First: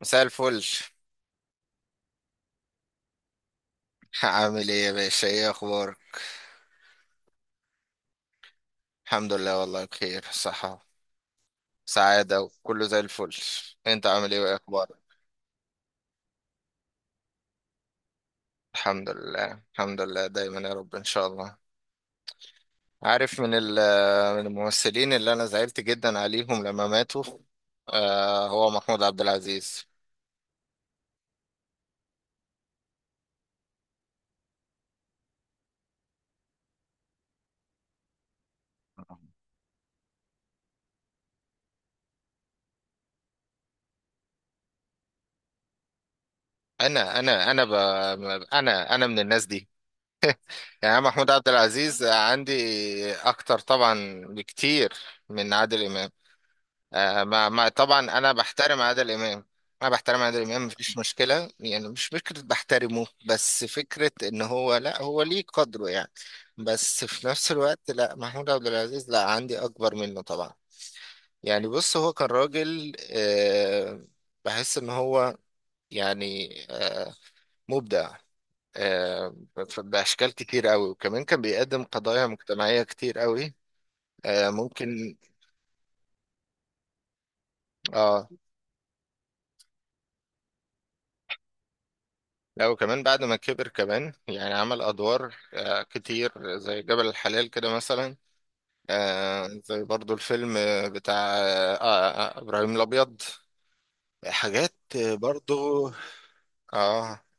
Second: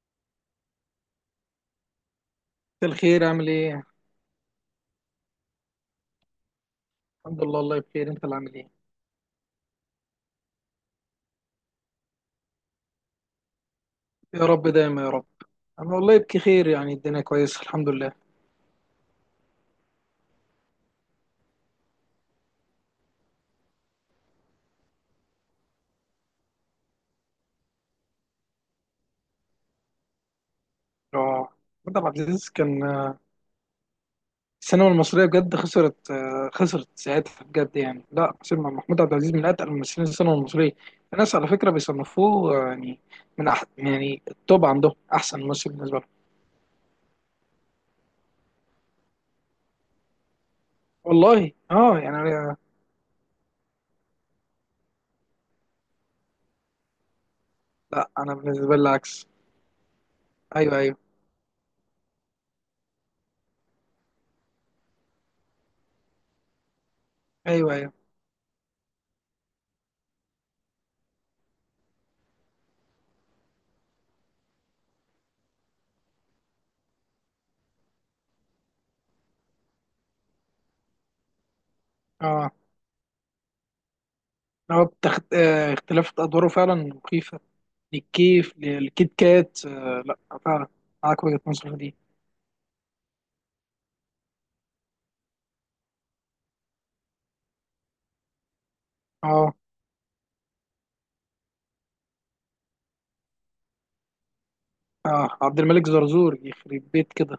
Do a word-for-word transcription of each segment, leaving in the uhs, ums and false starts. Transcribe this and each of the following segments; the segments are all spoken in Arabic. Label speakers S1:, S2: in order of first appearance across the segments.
S1: مساء الفل.
S2: مساء الخير، عامل ايه؟
S1: عامل ايه يا باشا؟ ايه اخبارك؟
S2: الحمد لله، والله بخير. انت اللي عامل ايه؟
S1: الحمد لله والله بخير، صحة، سعادة، وكله زي الفل. انت عامل ايه
S2: يا
S1: وايه
S2: رب
S1: اخبارك؟
S2: دايما يا رب. انا والله بخير، يعني الدنيا كويسه، الحمد لله.
S1: الحمد لله الحمد لله، دايما يا رب ان شاء الله. عارف من ال- من الممثلين اللي انا زعلت جدا عليهم لما ماتوا؟ آه هو محمود عبد العزيز.
S2: اه، محمد عبد العزيز كان آه، السينما المصريه بجد خسرت، آه، خسرت ساعتها بجد، يعني لا، سينما محمود عبد العزيز من اتقل ممثلين السينما المصريه. الناس على فكره بيصنفوه آه، يعني من أح يعني التوب، عندهم احسن ممثل بالنسبه لهم.
S1: انا انا انا ب... انا انا من الناس دي، يعني أنا محمود عبد
S2: والله اه،
S1: العزيز
S2: يعني
S1: عندي
S2: أنا-
S1: اكتر طبعا بكتير من عادل امام. آه ما ما
S2: لا،
S1: طبعا انا
S2: انا بالنسبه
S1: بحترم
S2: لي
S1: عادل
S2: العكس.
S1: امام. انا بحترم عادل امام،
S2: ايوه، ايوه،
S1: مفيش مشكله، يعني مش فكره بحترمه، بس فكره ان هو لا، هو ليه قدره يعني. بس في نفس
S2: ايوه،
S1: الوقت
S2: ايوه.
S1: لا، محمود عبد العزيز لا، عندي اكبر منه طبعا. يعني بص، هو كان راجل آه بحس ان هو يعني آه مبدع آه ف- باشكال كتير قوي، وكمان كان بيقدم قضايا
S2: اه،
S1: مجتمعيه كتير قوي. آه
S2: هو
S1: ممكن.
S2: بتخت... آه، اختلاف ادواره فعلا مخيفه.
S1: اه.
S2: الكيف الكيت كات، آه، لا، فعلا، معاك وجهة نظر في دي.
S1: لا وكمان بعد ما كبر كمان، يعني عمل أدوار آه، كتير، زي جبل الحلال كده مثلا. آه،
S2: اه،
S1: زي برضو الفيلم آه، بتاع آه، آه، إبراهيم الأبيض. حاجات آه،
S2: اه، عبد الملك
S1: برضو.
S2: زرزور، يخرب بيت
S1: آه
S2: كده.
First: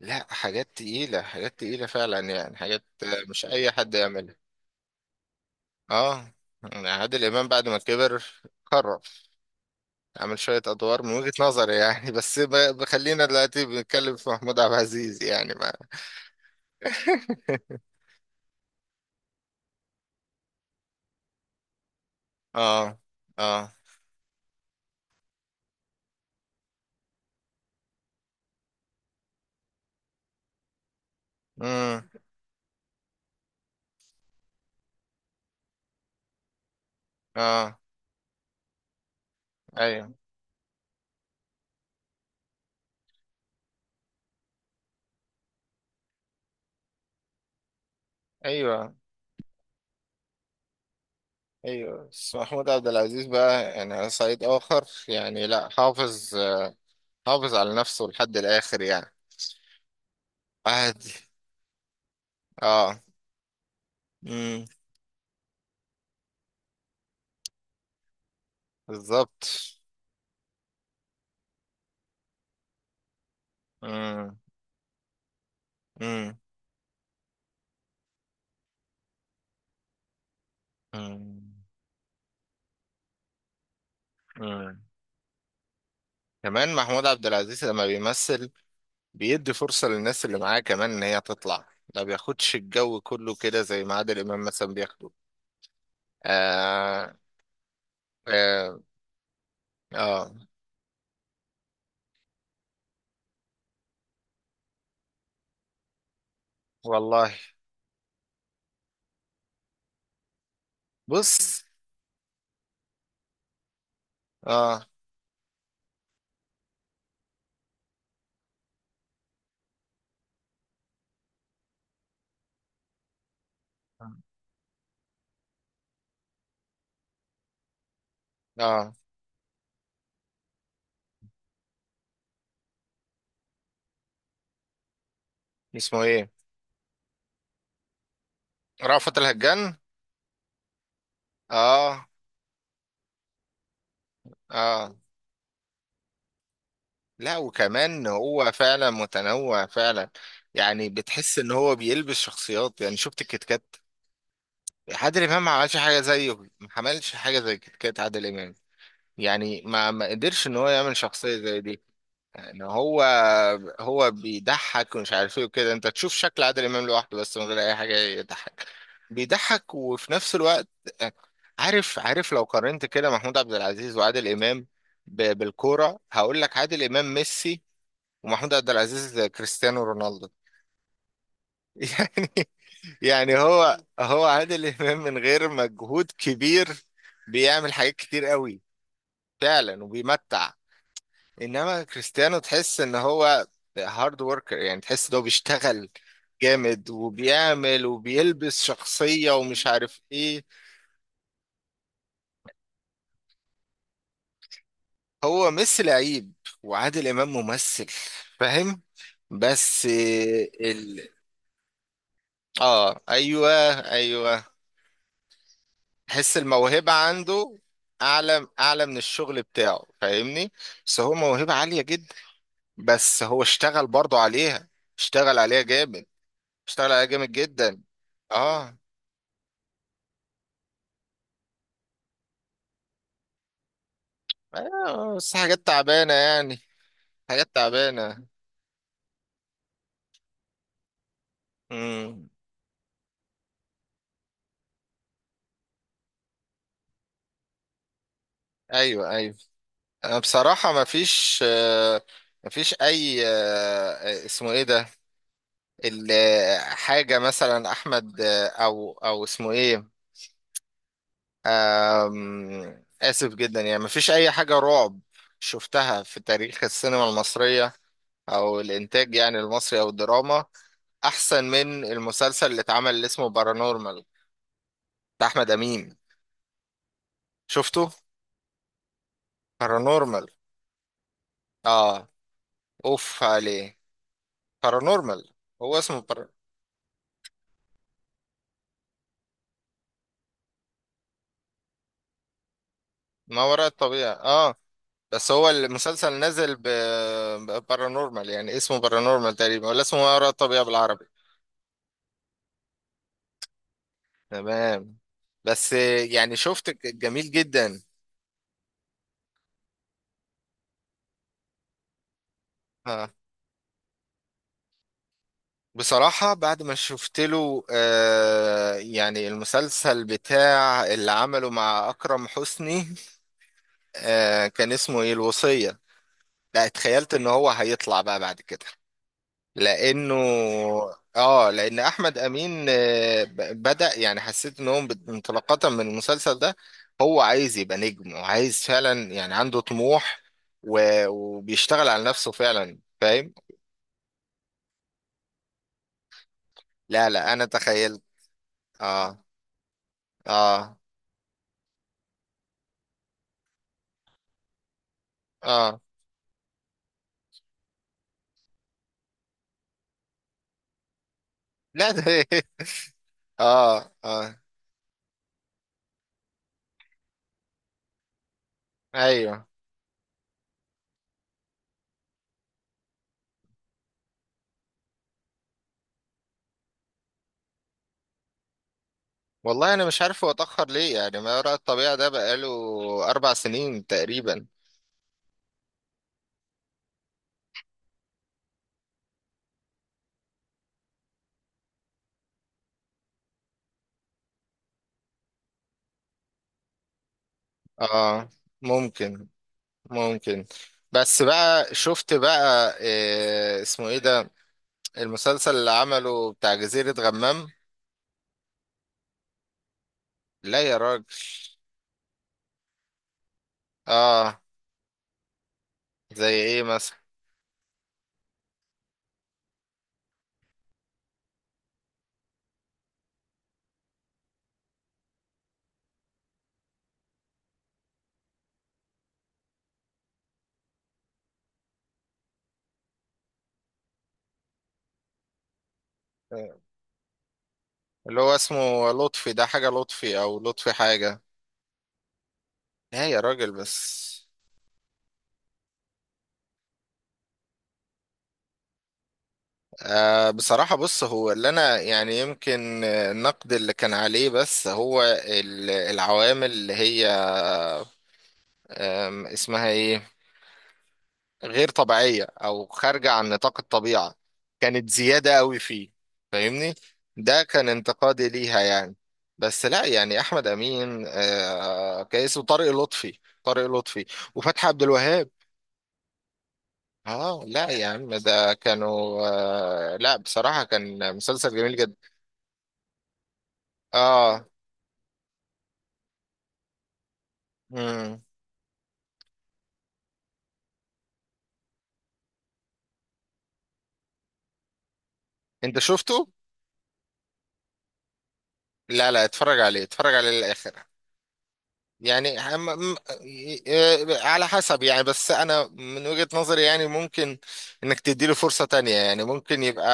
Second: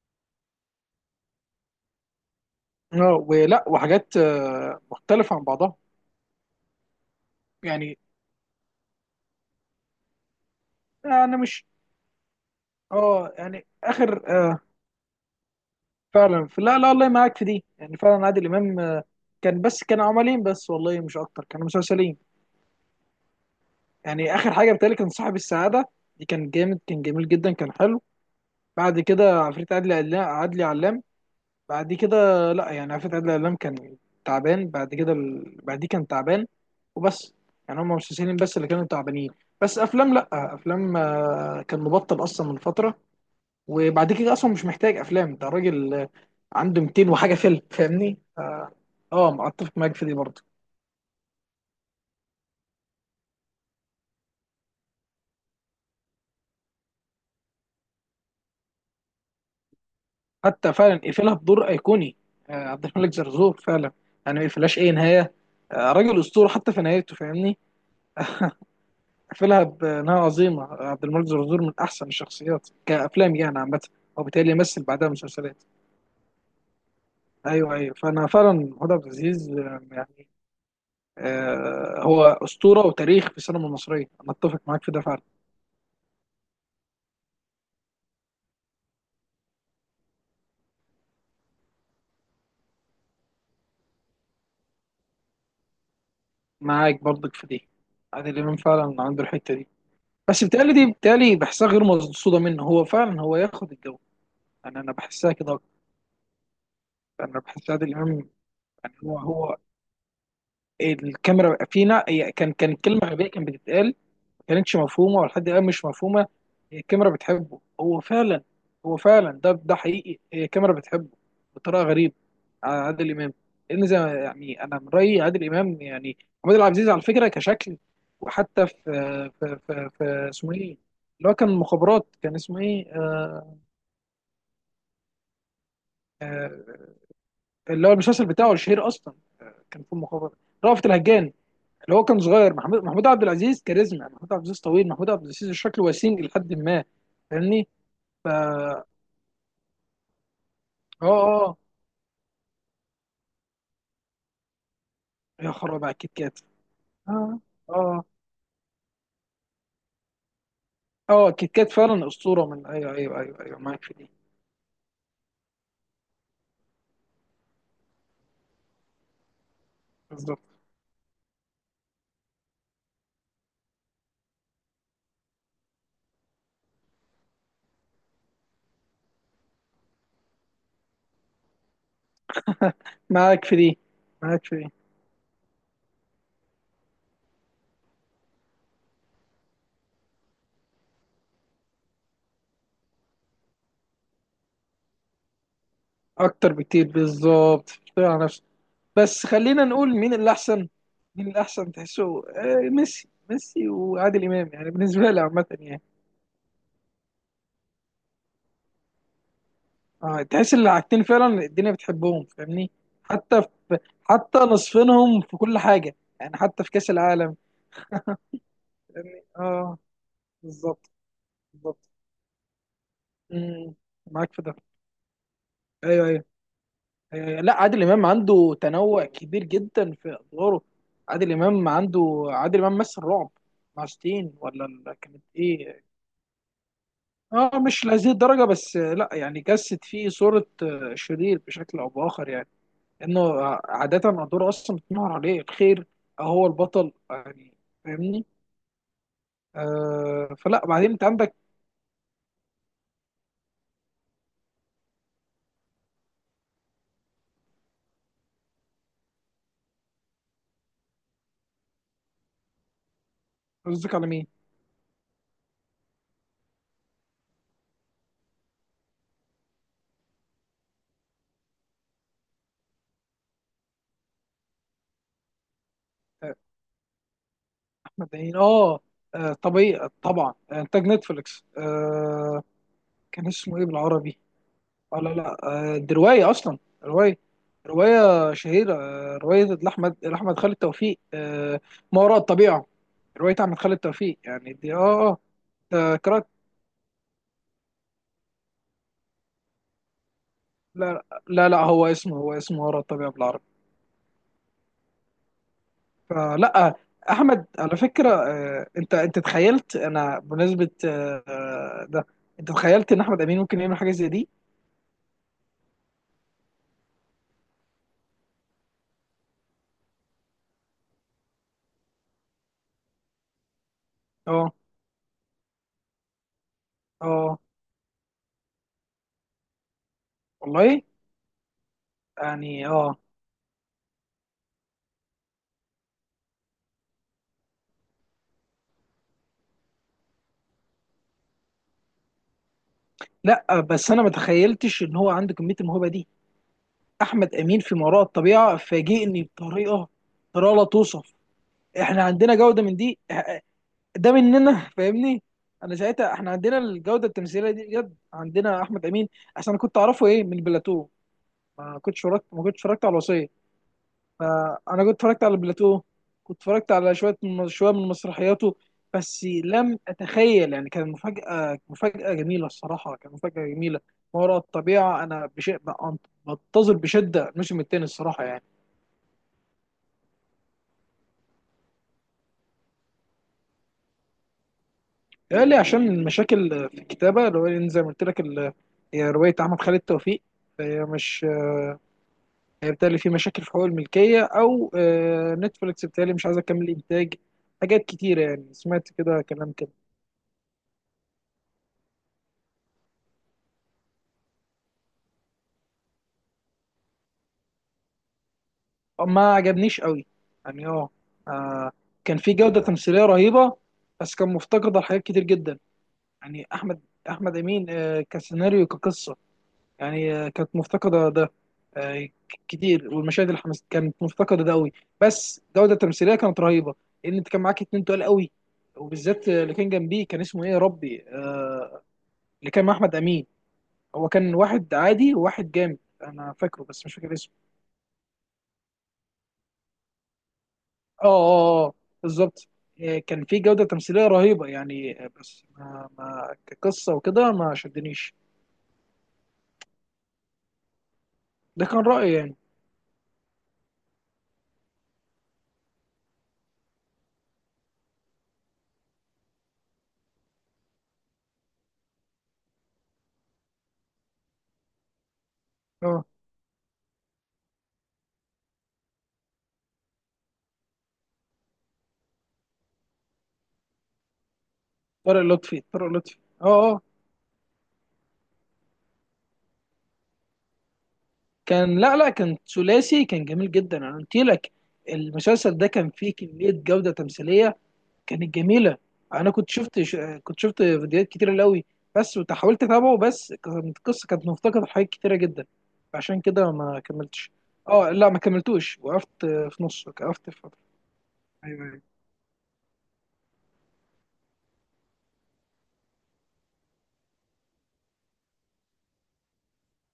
S1: لا، حاجات تقيلة، حاجات تقيلة فعلا، يعني حاجات
S2: اه،
S1: آه، مش
S2: ولا
S1: أي حد
S2: وحاجات
S1: يعملها.
S2: آه مختلفة عن بعضها.
S1: آه يعني عادل إمام بعد ما
S2: يعني
S1: كبر، قرر عمل شوية أدوار من وجهة
S2: انا مش
S1: نظري يعني. بس ب- بخلينا
S2: اه
S1: دلوقتي
S2: يعني
S1: بنتكلم
S2: اخر
S1: في محمود
S2: آه
S1: عبد العزيز يعني ما.
S2: فعلا، في لا لا، الله معاك في دي، يعني فعلا عادل امام آه كان بس كان عملين بس والله، مش اكتر، كانوا مسلسلين.
S1: آه،
S2: يعني اخر حاجة بتهيألي كان صاحب السعادة. دي كان جامد، كان جميل جدا، كان حلو. بعد كده عفريت عدلي علا- عدلي علام. بعد
S1: آه،
S2: كده، لا يعني، عفت عادل إمام كان تعبان. بعد كده ال... بعد، كان تعبان وبس.
S1: اه،
S2: يعني هم مسلسلين بس اللي كانوا تعبانين. بس
S1: ايوه،
S2: افلام، لا، افلام آه، كان مبطل اصلا من فتره. وبعد كده اصلا مش محتاج افلام، ده راجل آه، عنده مئتين وحاجه فيلم، فاهمني؟ اه،
S1: ايوه،
S2: آه، ما اتفق معاك في دي برضه.
S1: ايوه. بس محمود عبد العزيز بقى، يعني على صعيد اخر، يعني لا، حافظ حافظ على نفسه لحد الاخر يعني.
S2: حتى فعلا
S1: عادي.
S2: قفلها بدور ايقوني، آه، عبد
S1: اه.
S2: الملك زرزور فعلا. يعني ما
S1: امم.
S2: قفلهاش اي نهايه، آه، راجل اسطوره حتى في نهايته، فاهمني؟
S1: بالظبط.
S2: قفلها بانها عظيمه. عبد الملك زرزور من احسن الشخصيات كافلام يعني عامه،
S1: امم.
S2: وبالتالي يمثل بعدها مسلسلات.
S1: امم.
S2: ايوه، ايوه، فانا فعلا محمود عبد العزيز آه، يعني
S1: امم.
S2: آه، هو اسطوره وتاريخ في السينما المصريه، انا اتفق
S1: أمم.
S2: معاك في ده فعلا.
S1: كمان محمود عبد العزيز لما بيمثل، بيدي فرصة للناس اللي معاه كمان ان هي تطلع. ما بياخدش الجو كله كده زي ما عادل امام مثلا بياخده.
S2: معاك
S1: آه،
S2: برضك في دي. عادل امام
S1: آه،
S2: فعلا عنده الحته دي،
S1: اه،
S2: بس بتهيألي دي بتهيألي بحسها غير مقصوده منه. هو فعلا هو ياخد الجو، انا انا بحسها كده أكتر.
S1: والله.
S2: انا بحس عادل امام، يعني هو هو
S1: بص،
S2: الكاميرا فينا، هي كان كان كلمه غبيه كانت بتتقال، كانتش
S1: اه،
S2: مفهومه، ولحد الان مش مفهومه. هي الكاميرا بتحبه هو فعلا، هو فعلا ده، ده حقيقي هي الكاميرا بتحبه بطريقه غريبه على عادل امام. لان زي ما- يعني انا من رايي، عادل امام يعني محمود عبد العزيز على فكره كشكل. وحتى في
S1: اه.
S2: في في, في اسمه ايه، اللي هو كان مخابرات، كان اسمه ايه آه
S1: اسمه ايه؟
S2: آه اللي هو المسلسل بتاعه الشهير اصلا.
S1: رأفت الهجان.
S2: كان في مخابرات، رأفت الهجان، اللي هو
S1: اه،
S2: كان صغير. محمود، محمود عبد العزيز كاريزما، محمود عبد العزيز طويل،
S1: اه.
S2: محمود عبد العزيز شكله وسيم لحد ما،
S1: لا
S2: فاهمني؟
S1: وكمان هو فعلا متنوع فعلا، يعني
S2: اه،
S1: بتحس ان
S2: اه،
S1: هو بيلبس شخصيات. يعني شفت الكيت كات؟ عادل امام ما
S2: يا
S1: عملش
S2: خرابي على
S1: حاجه
S2: الكيت
S1: زيه،
S2: كات،
S1: ما عملش حاجه
S2: اه،
S1: زي الكيت كات
S2: اه،
S1: عادل امام، يعني ما ما قدرش ان هو يعمل
S2: اه،
S1: شخصيه
S2: الكيت
S1: زي
S2: كات
S1: دي.
S2: فعلا اسطوره.
S1: ان
S2: من ايوه،
S1: هو
S2: ايوه، ايوه، ايوه، معاك في دي،
S1: هو بيضحك ومش عارف ايه وكده. انت تشوف شكل عادل امام لوحده بس من غير اي حاجه يضحك، بيضحك وفي نفس
S2: بالظبط،
S1: الوقت عارف. عارف لو قارنت كده محمود عبد العزيز وعادل امام ب- بالكوره، هقول لك عادل امام ميسي ومحمود عبد العزيز كريستيانو رونالدو. يعني، يعني
S2: معاك في دي،
S1: هو هو
S2: معاك في
S1: عادل
S2: دي،
S1: امام من غير مجهود كبير بيعمل حاجات كتير قوي فعلا وبيمتع، انما كريستيانو تحس ان هو هارد وركر، يعني تحس ان هو بيشتغل
S2: اكتر بكتير
S1: جامد
S2: بالظبط،
S1: وبيعمل
S2: اشتغل على نفسك.
S1: وبيلبس
S2: بس
S1: شخصية
S2: خلينا
S1: ومش
S2: نقول
S1: عارف
S2: مين اللي
S1: ايه.
S2: احسن، مين اللي احسن تحسه. آه، ميسي، ميسي وعادل امام، يعني بالنسبه لي عامه
S1: هو
S2: يعني
S1: ميسي لعيب وعادل امام ممثل، فاهم؟ بس
S2: آه، تحس ان الحاجتين
S1: ال...
S2: فعلا الدنيا بتحبهم، فاهمني؟
S1: اه،
S2: حتى
S1: ايوه،
S2: في، حتى
S1: ايوه.
S2: نصفينهم في كل حاجه،
S1: تحس
S2: يعني حتى في كاس
S1: الموهبة
S2: العالم،
S1: عنده اعلى، اعلى من
S2: فاهمني؟
S1: الشغل
S2: اه،
S1: بتاعه، فاهمني؟
S2: بالظبط،
S1: بس هو موهبة عالية
S2: بالظبط.
S1: جدا، بس هو
S2: مم،
S1: اشتغل برضه
S2: معاك في ده.
S1: عليها. اشتغل عليها جامد.
S2: ايوه، ايوه،
S1: اشتغل عليها جامد
S2: أيوة. لا،
S1: جدا.
S2: عادل امام عنده
S1: اه.
S2: تنوع كبير جدا في ادواره. عادل امام عنده، عادل امام مثل رعب مع شتين، ولا ال-
S1: آه،
S2: كانت
S1: بس حاجات
S2: ايه؟
S1: تعبانة يعني، حاجات
S2: اه، مش لهذه
S1: تعبانة.
S2: الدرجه بس آه، لا يعني، جسد فيه صوره آه، شرير بشكل او
S1: امم.
S2: باخر يعني، انه آه، عاده ادواره اصلا بتنور عليه الخير، أو هو البطل يعني، فاهمني؟
S1: ايوه، ايوه. انا
S2: آه فلا
S1: بصراحة ما
S2: بعدين انت عندك،
S1: فيش آه، ما فيش اي آه، اسمه ايه ده، ال- آه، حاجة مثلا احمد، آه، او او اسمه ايه، آم، اسف جدا، يعني ما
S2: قصدك على
S1: فيش
S2: مين؟
S1: اي حاجة رعب شفتها في تاريخ السينما المصرية او الانتاج يعني المصري او الدراما احسن من المسلسل اللي اتعمل اللي اسمه بارانورمال، بتاع احمد امين.
S2: آه،
S1: شفته؟
S2: احمد عين، اه، آه، طبيعي
S1: بارانورمال.
S2: طبعا، آه، انتاج نتفليكس
S1: اه.
S2: آه.
S1: اوف
S2: كان اسمه ايه
S1: عليه.
S2: بالعربي؟ اه، لا
S1: بارانورمال.
S2: لا،
S1: هو
S2: آه، دي
S1: اسمه بر...
S2: رواية أصلا، رواية، رواية شهيرة، آه، رواية لأحمد لأحمد خالد توفيق، آه، ما وراء الطبيعة. رواية
S1: ما
S2: أحمد
S1: وراء
S2: خالد
S1: الطبيعة.
S2: توفيق يعني
S1: اه.
S2: دي آه،
S1: بس هو
S2: آه، آه،
S1: المسلسل
S2: قرأت.
S1: نزل ب... بارانورمال، يعني اسمه بارانورمال تقريبا ولا اسمه ما وراء الطبيعة
S2: لا
S1: بالعربي؟
S2: لا لا، هو اسمه هو اسمه ما وراء الطبيعة بالعربي.
S1: تمام. بس آه، يعني
S2: فلا
S1: شفت
S2: آه،
S1: ك- جميل
S2: أحمد على
S1: جدا.
S2: فكرة، آه، أنت أنت تخيلت؟ أنا بمناسبة آه، آه، ده، أنت تخيلت إن
S1: اه.
S2: أحمد أمين ممكن يعمل حاجة زي دي؟
S1: بصراحة بعد ما شفت له آه يعني المسلسل بتاع اللي عمله مع أكرم حسني، آه
S2: آه
S1: كان اسمه ايه، الوصية. لا، اتخيلت ان
S2: آه
S1: هو هيطلع بقى بعد كده، لانه،
S2: والله،
S1: اه، لان احمد امين
S2: يعني آه،
S1: آه، ب- بدا، يعني حسيت ان هو بت- انطلاقه من المسلسل ده. هو عايز يبقى نجم، وعايز فعلا يعني عنده طموح، و- وبيشتغل على نفسه فعلا، فاهم؟
S2: لا بس أنا ما تخيلتش إن هو عنده كمية الموهبة دي.
S1: لا، لا،
S2: احمد
S1: انا
S2: امين في ما وراء
S1: تخيلت.
S2: الطبيعه
S1: اه،
S2: فاجئني بطريقه، طريقه لا
S1: اه،
S2: توصف. احنا عندنا جوده من دي إح- ده مننا، فاهمني؟ انا
S1: اه.
S2: ساعتها، احنا عندنا الجوده التمثيليه دي بجد، عندنا احمد امين. عشان انا كنت اعرفه ايه من بلاتو، ما
S1: لا، ده.
S2: كنتش اتفرجت ما كنتش اتفرجت على الوصيه.
S1: اه، اه،
S2: فانا كنت اتفرجت على بلاتو، كنت اتفرجت على شويه من، شويه من مسرحياته. بس
S1: ايوه.
S2: لم اتخيل يعني، كان مفاجاه مفاجاه جميله، الصراحه كان مفاجاه جميله. ما وراء الطبيعه انا بشيء، بنتظر بشده الموسم الثاني الصراحه يعني.
S1: والله انا مش عارف هو اتاخر ليه؟ يعني ما وراء الطبيعه ده بقاله اربع سنين تقريبا.
S2: قال لي عشان المشاكل في الكتابة، اللي هو لأن زي ما قلت لك ال- هي رواية أحمد خالد توفيق، فهي مش، هي بتهيألي في مشاكل في حقوق الملكية، أو آه، نتفليكس بتهيألي مش عايزة تكمل إنتاج، حاجات كتيرة
S1: اه.
S2: يعني، سمعت كده
S1: ممكن.
S2: كلام كده.
S1: ممكن. بس بقى شفت بقى إيه اسمه ايه ده، المسلسل اللي عمله، بتاع جزيرة غمام؟
S2: ما عجبنيش قوي.
S1: لا
S2: يعني
S1: يا
S2: اه،
S1: راجل.
S2: آه، كان في جودة تمثيلية رهيبة، بس كان
S1: اه.
S2: مفتقدة لحاجات كتير جدا.
S1: زي
S2: يعني
S1: ايه
S2: أحمد،
S1: مثلا؟
S2: أحمد أمين آه، كسيناريو، كقصة، يعني آه، كانت مفتقدة ده آه، ك- كتير، والمشاهد اللي حمس كانت مفتقدة ده قوي. بس الجودة التمثيلية كانت رهيبة، لأن أنت كان معاك اتنين تقال قوي، وبالذات آه، اللي كان جنبيه، كان اسمه إيه يا ربي، آه، اللي كان مع أحمد أمين، هو كان واحد عادي وواحد جامد. أنا فاكره بس مش فاكر اسمه.
S1: اللي هو اسمه لطفي ده، حاجة لطفي او لطفي
S2: آه
S1: حاجة.
S2: آه آه آه، بالظبط، آه،
S1: لا يا
S2: كان في
S1: راجل،
S2: جودة
S1: بس
S2: تمثيلية رهيبة يعني آه، بس ما ما كقصة وكده ما شدنيش،
S1: آه بصراحة بص، هو اللي
S2: ده كان
S1: انا
S2: رأيي
S1: يعني
S2: يعني.
S1: يمكن آه، النقد اللي كان عليه، بس هو ال- العوامل اللي هي، آم، اسمها ايه، غير طبيعية أو خارجة عن نطاق الطبيعة، كانت زيادة أوي فيه،
S2: آه،
S1: فاهمني؟ ده كان انتقادي ليها يعني. بس لا يعني أحمد أمين آه كيس، وطارق لطفي، طارق لطفي، وفتحي عبد
S2: طارق
S1: الوهاب.
S2: لطفي طارق لطفي آه آه،
S1: اه لا يا عم، ده كانوا آه لا، بصراحة كان مسلسل جميل
S2: كان
S1: جدا.
S2: لا لا، كان ثلاثي، كان جميل جدا، انا قلت
S1: اه.
S2: لك. المسلسل ده كان فيه كميه جوده تمثيليه
S1: مم.
S2: كانت جميله. انا كنت شفت ش- كنت شفت فيديوهات كتير قوي بس، وحاولت اتابعه بس كانت القصه كانت مفتقده لحاجات كتيره جدا،
S1: انت
S2: عشان
S1: شفته؟
S2: كده ما كملتش. اه، لا ما كملتوش،
S1: لا، لا،
S2: وقفت في
S1: اتفرج عليه،
S2: نص،
S1: اتفرج عليه
S2: وقفت في فتره.
S1: للآخر.
S2: ايوه، ايوه،
S1: يعني هم- م- ي- ي- على حسب يعني، بس انا من وجهة نظري يعني ممكن انك تديله فرصة تانية، يعني ممكن يبقى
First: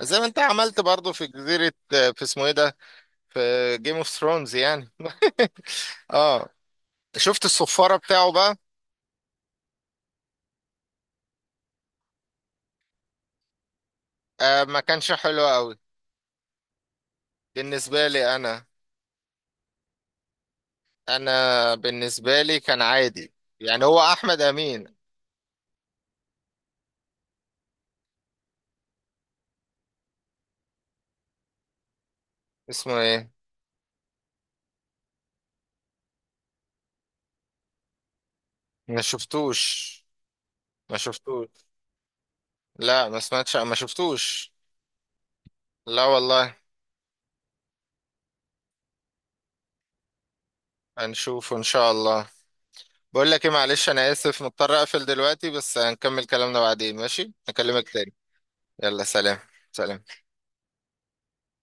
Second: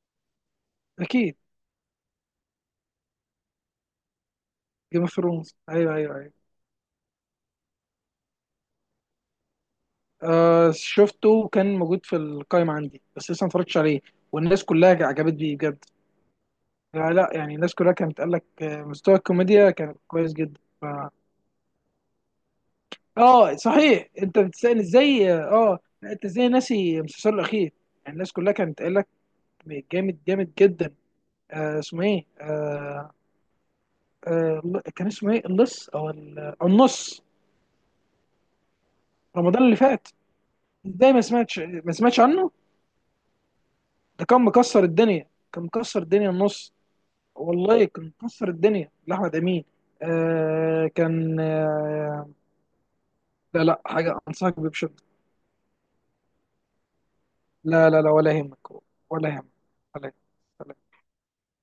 S1: زي ما انت عملت برضو في
S2: اكيد.
S1: جزيرة، في اسمه ايه ده، في جيم اوف ثرونز يعني.
S2: جيم اوف ثرونز، ايوه، ايوه، ايوه.
S1: اه. شفت الصفارة بتاعه بقى؟
S2: آه شفته، وكان موجود في القائمه عندي، بس لسه ما اتفرجتش عليه،
S1: آه
S2: والناس
S1: ما
S2: كلها
S1: كانش
S2: عجبت
S1: حلو
S2: بيه
S1: قوي.
S2: بجد. لا لا، يعني الناس كلها
S1: بالنسبة
S2: كانت قال
S1: لي
S2: لك
S1: انا،
S2: آه، مستوى الكوميديا كان كويس جدا ف...
S1: انا بالنسبة لي كان عادي.
S2: اه
S1: يعني هو
S2: صحيح، انت
S1: احمد
S2: بتسأل
S1: امين،
S2: ازاي؟ اه، آه، لا، انت ازاي ناسي المسلسل الاخير؟ يعني الناس كلها كانت قال لك جامد، جامد جدا. آه اسمه ايه
S1: اسمه
S2: آه
S1: ايه؟
S2: آه ل- كان اسمه ايه؟ اللص، او ال- أو النص،
S1: ما
S2: رمضان اللي
S1: شفتوش.
S2: فات.
S1: ما
S2: ازاي؟ ما
S1: شفتوش.
S2: سمعتش ما سمعتش عنه؟
S1: لا، ما سمعتش، ما
S2: ده كان
S1: شفتوش.
S2: مكسر الدنيا، كان مكسر
S1: لا
S2: الدنيا،
S1: والله.
S2: النص، والله كان مكسر الدنيا لاحمد امين. آه كان
S1: هنشوف ان شاء الله.
S2: آه
S1: بقول لك ايه،
S2: لا، لا
S1: معلش انا
S2: حاجه
S1: اسف،
S2: انصحك بيه.
S1: مضطر اقفل دلوقتي بس هنكمل كلامنا بعدين، ماشي؟ اكلمك
S2: لا لا لا،
S1: تاني.
S2: ولا يهمك،
S1: يلا،
S2: ولا
S1: سلام.
S2: يهمك، ولا
S1: سلام.
S2: يهمك.